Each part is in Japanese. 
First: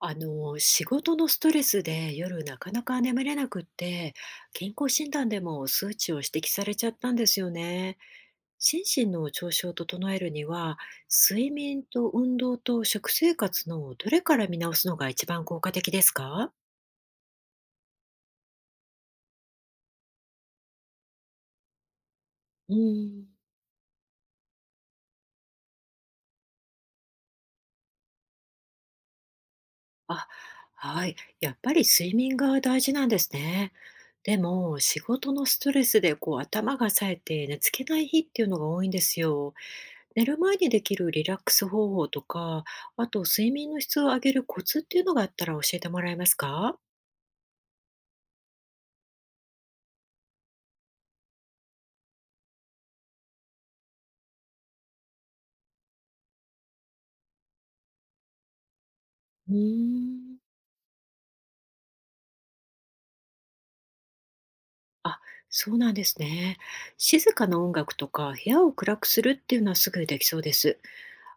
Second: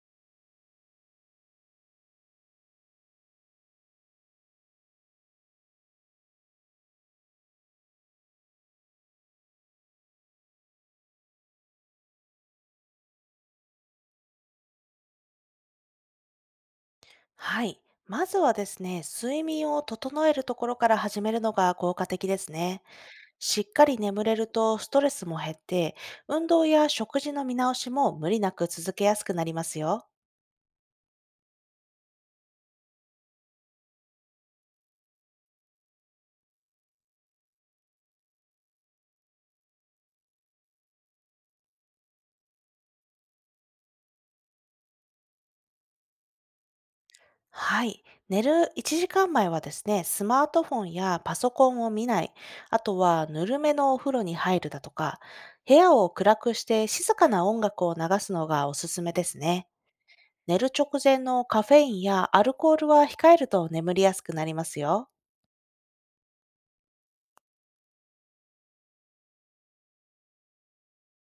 仕事のストレスで夜なかなか眠れなくって、健康診断でも数値を指摘されちゃったんですよね。心身の調子を整えるには、睡眠と運動と食生活のどれから見直すのが一番効果的ですか？はい。まずはですね、睡眠を整えるところから始めるのが効果的ですうね。ーん、しっかり眠れるとストレスも減って、運動や食事の見直しも無理なく続けやすくなりますよ。あ、はい。やっぱり睡眠が大事なんですね。でも、仕事のストレスでこう頭が冴えて寝つけない日っていうのが多いんですよ。寝る前にできるリラックス方法とか、あと睡眠の質を上げるコツっていうのがあったら教えてもらえますか？はい。寝る1時間前はですね、スマートフォンやパソコンを見ない、あとはぬるめのお風呂に入るだとか、部屋を暗くして静かな音楽を流すのがおすすめですうーね。ん。寝る直前のカフェインやアルコールは控えると眠りやすくなりますよ。あ、そうなんですね。静かな音楽とか部屋を暗くするっていうのはすぐできそうです。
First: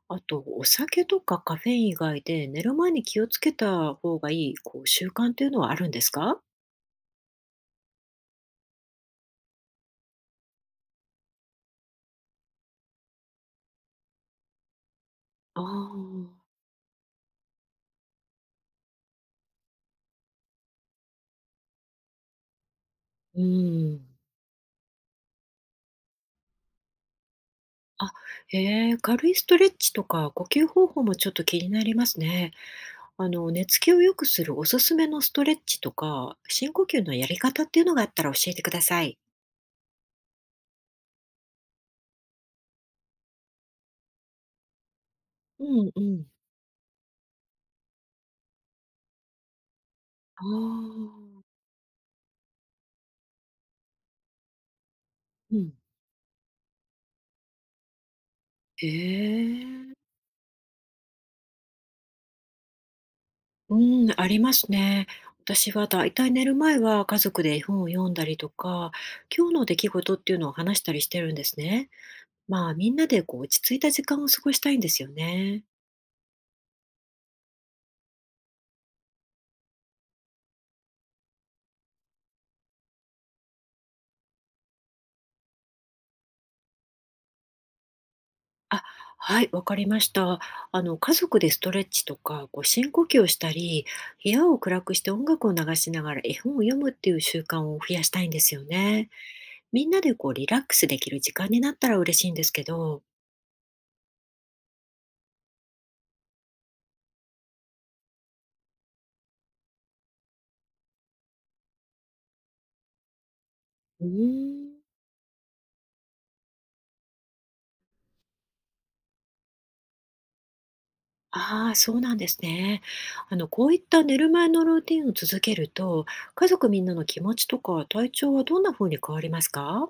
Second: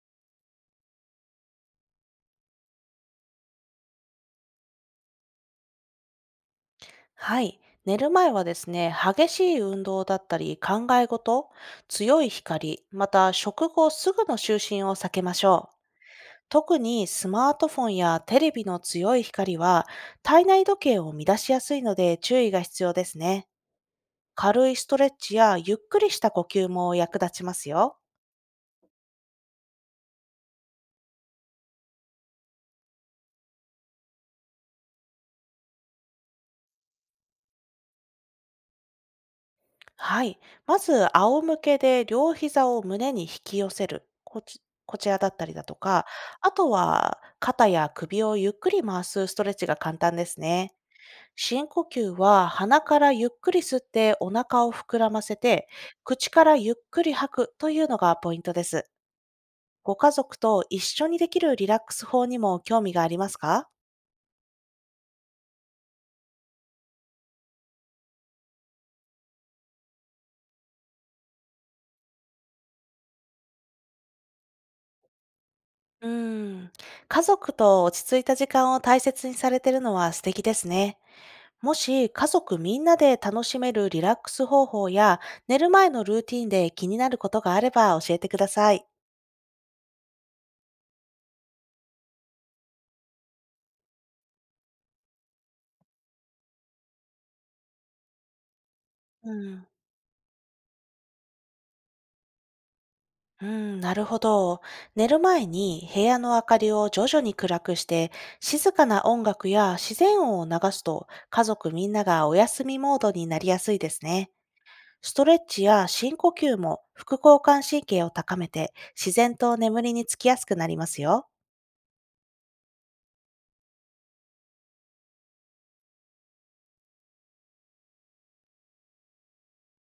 あと、お酒とかカフェイン以外で寝る前に気をつけた方がいいこう習慣っていうのはあるんですか？はい。寝る前はですね、激しい運動だったり考え事、強い光、また食後すぐの就寝を避けましああ、ょう。特にスマートフォンやテレビの強い光は体内時計を乱しやすいので注意が必要ですうね。ん。軽いストレッチやゆっくりした呼吸も役立ちますよ。あ、へえ、軽いストレッチとか呼吸方法もちょっと気になりますね。寝つきを良くするおすすめのストレッチとか、深呼吸のやり方っていうのがあったら教えてください。はい。まず、仰向けで両膝を胸に引き寄せる。こちらだったりうだとんうか、ん。あとは肩や首をゆっくり回すストレッチが簡単ですね。ああ。深呼吸は鼻からゆっくり吸ってお腹を膨らませうて、ん。口からゆっくり吐くというのがポイントでえす。え。ご家族と一緒にできるリラックス法にも興味がありますか？うん、ありますね。私はだいたい寝る前は家族で絵本を読んだりとか、今日の出来事っていうのを話したりしてるんですね。まあ、みんなでこう落ち着いた時間を過ごしたいんですよね。うーん。家族と落ち着いた時間を大切にされているのは素敵ですね。もし家族みんなで楽しめるリラックス方法や寝る前のルーティンで気になることがあれば教えてくださあ、い。はい、わかりました。家族でストレッチとか、こう深呼吸をしたり、部屋を暗くして音楽を流しながら絵本を読むっていう習慣を増やしたいんですよね。うん。みんなでこうリラックスできる時間になったら嬉しいんですけど。うん、なるほど。寝る前に部屋の明かりを徐々に暗くして、静かな音楽や自然音を流すと、家族みんながお休みモードになりやすいですうね。ーん。ストレッチや深呼吸も副交感神経を高めて、自然と眠りにつきやすくなりますよ。ああ、そうなんですね。こういった寝る前のルーティンを続けると、家族みんなの気持ちとか体調はどんな風に変わりますか？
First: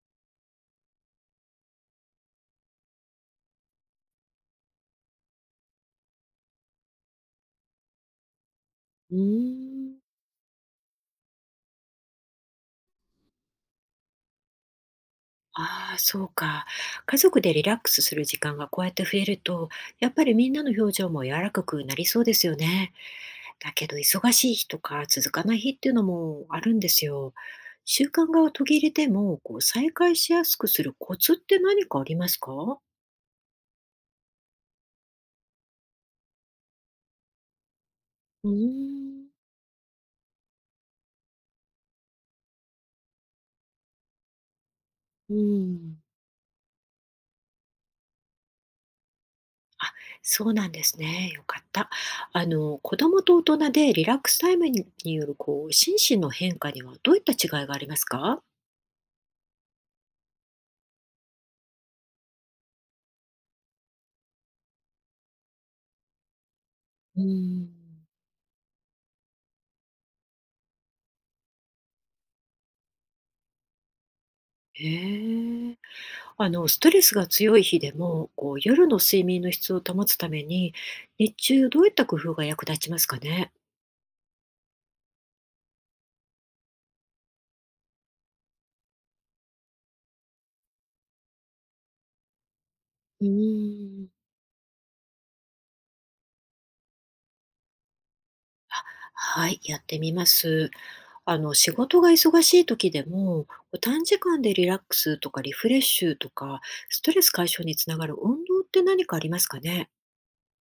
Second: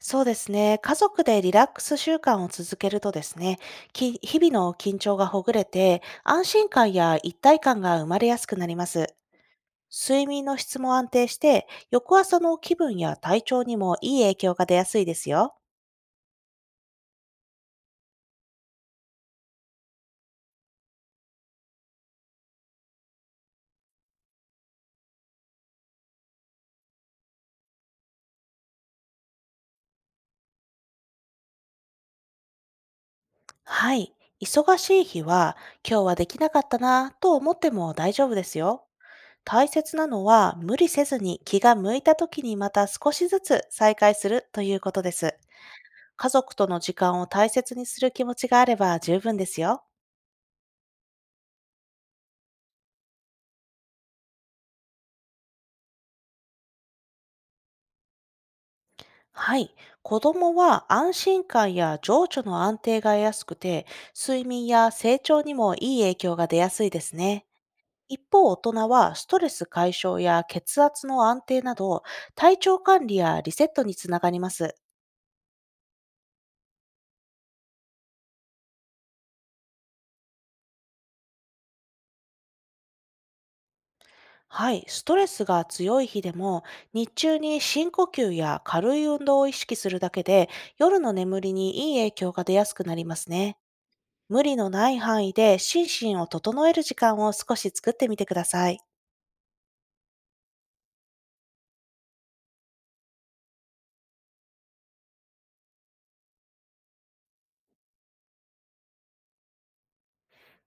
そうですね。家族でリラックス習慣を続けるとですね、日々の緊張がほぐれて、安心感や一体感が生まれやすくなりまうす。ーん。睡眠の質も安定して、翌朝の気分や体調にもいい影響が出やすいですよ。ああ、そうか。家族でリラックスする時間がこうやって増えると、やっぱりみんなの表情も柔らかくなりそうですよね。だけど、忙しい日とか続かない日っていうのもあるんですよ。習慣が途切れても、こう再開しやすくするコツって何かありますか？はい。忙しい日は、今日はできなかったなぁと思っても大丈夫でうーすよ。ん、大切なのは、無理せずに気が向いた時にまた少しずつ再開するということでうす。ん、家族との時間を大切にする気持ちがあれば十分ですよ。あ、そうなんですね。よかった。子供と大人でリラックスタイムにによるこう心身の変化にはどういった違いがありますか？はい。子供は安心感や情緒の安定が得やすくて、睡眠や成長にもいい影響が出やすいですうね。ん。一方、大人はストレス解消や血圧の安定など、体調管理やリセットにつながります。へえ。ストレスが強い日でも、こう、夜の睡眠の質を保つために、日中どういった工夫が役立ちますかね？はい、ストレスが強い日でも、日中に深呼吸や軽い運動を意識するだけで、夜の眠りにいい影響が出やすくなりまうすね。ーん。無理のない範囲で心身を整える時間を少し作ってみてくださあ、い。はい、やってみます。仕事が忙しい時でも、こう、短時間でリラックスとかリフレッシュとか、ストレス解消につながる運動って何かありますかね？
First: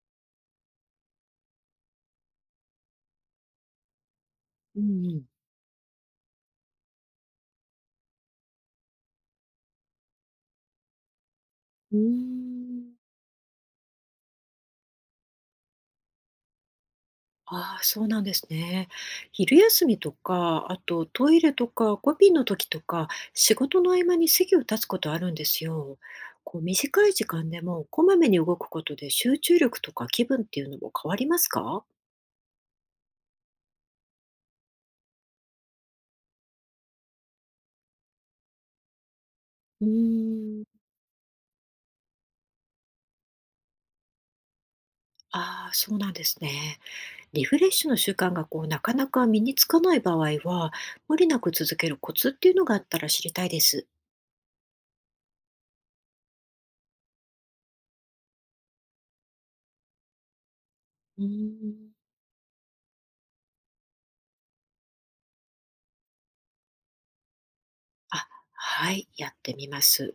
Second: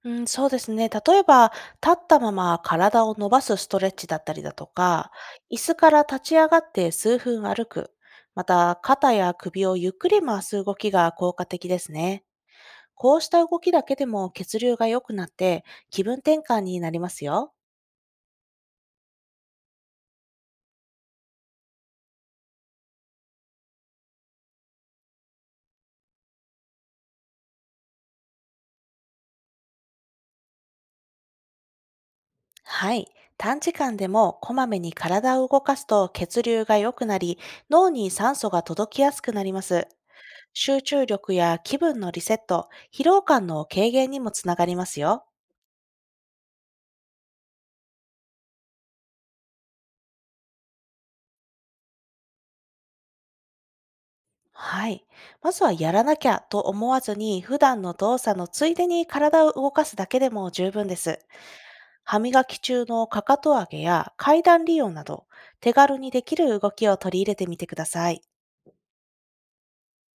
うん、そうですね。例えば、立ったまま体を伸ばすストレッチだったりだとうんうか、ん。椅子から立ち上がって数分歩く、また肩や首をゆっくり回す動きが効果的ですうーね。ん。こうした動きだけでも血流が良くなって気分転換になりますよ。ああ、そうなんですね。昼休みとか、あとトイレとか、コピーの時とか、仕事の合間に席を立つことあるんですよ。こう短い時間でもこまめに動くことで集中力とか気分っていうのも変わりますか？はい。短時間でもこまめに体を動かすと血流が良くなり、脳に酸素が届きやすくなりまうす。ーん。集中力や気分のリセット、疲労感の軽減にもつながりますよ。ああ、そうなんですね。リフレッシュの習慣がこうなかなか身につかない場合は、無理なく続けるコツっていうのがあったら知りたいです。はい。まずはやらなきゃと思わずに普段の動作のついでに体を動かすだけでも十分です。うーん。歯磨き中のかかと上げや階段利用など、手軽にできる動きを取り入れてみてください。あ、はい、やってみます。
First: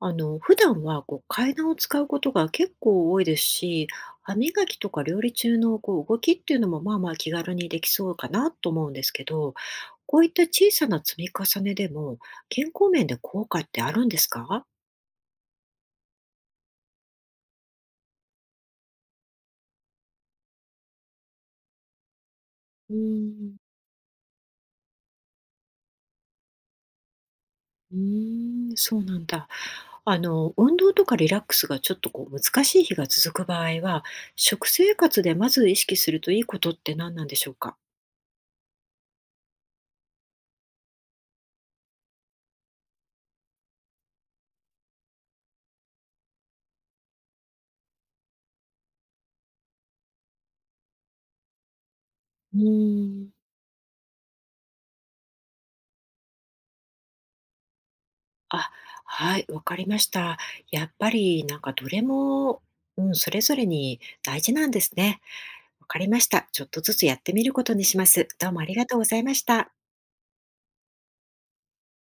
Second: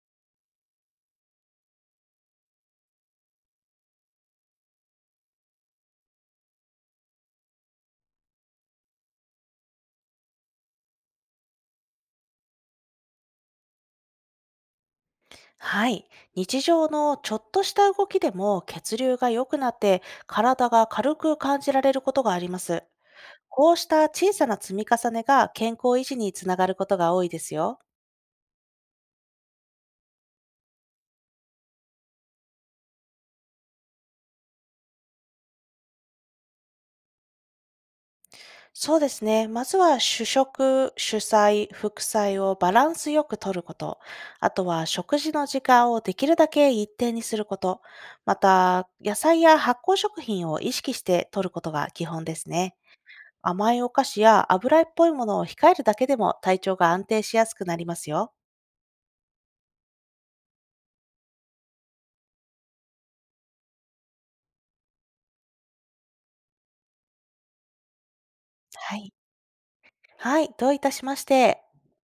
普段はこう階段を使うことが結構多いですし、歯磨きとか料理中のこう動きっていうのもまあまあ気軽にできそうかなと思うんですけど、こういった小さな積み重ねでも健康面で効果ってあるんですか？はい。日常のちょっとした動きでも血流が良くなって体が軽く感じられることがあります。うーん、こうした小さな積み重ねが健康維持につながることが多いですよ。うーん、そうなんだ。運動とかリラックスがちょっとこう難しい日が続く場合は、食生活でまず意識するといいことって何なんでしょうか？そうですね。まずは主食、主菜、副菜をバランスよくとること。あとは食事の時間をできるだけ一定にすること。また、野菜や発酵食品を意識してとることが基本ですうね。ーん。甘いお菓子や油っぽいものを控えるだけでも体調が安定しやすくなりますよ。あ、はい、わかりました。やっぱりなんかどれも、うん、それぞれに大事なんですね。わかりました。ちょっとずつやってみることにします。どうもありがとはうごい。ざいました。はい、どういたしまして。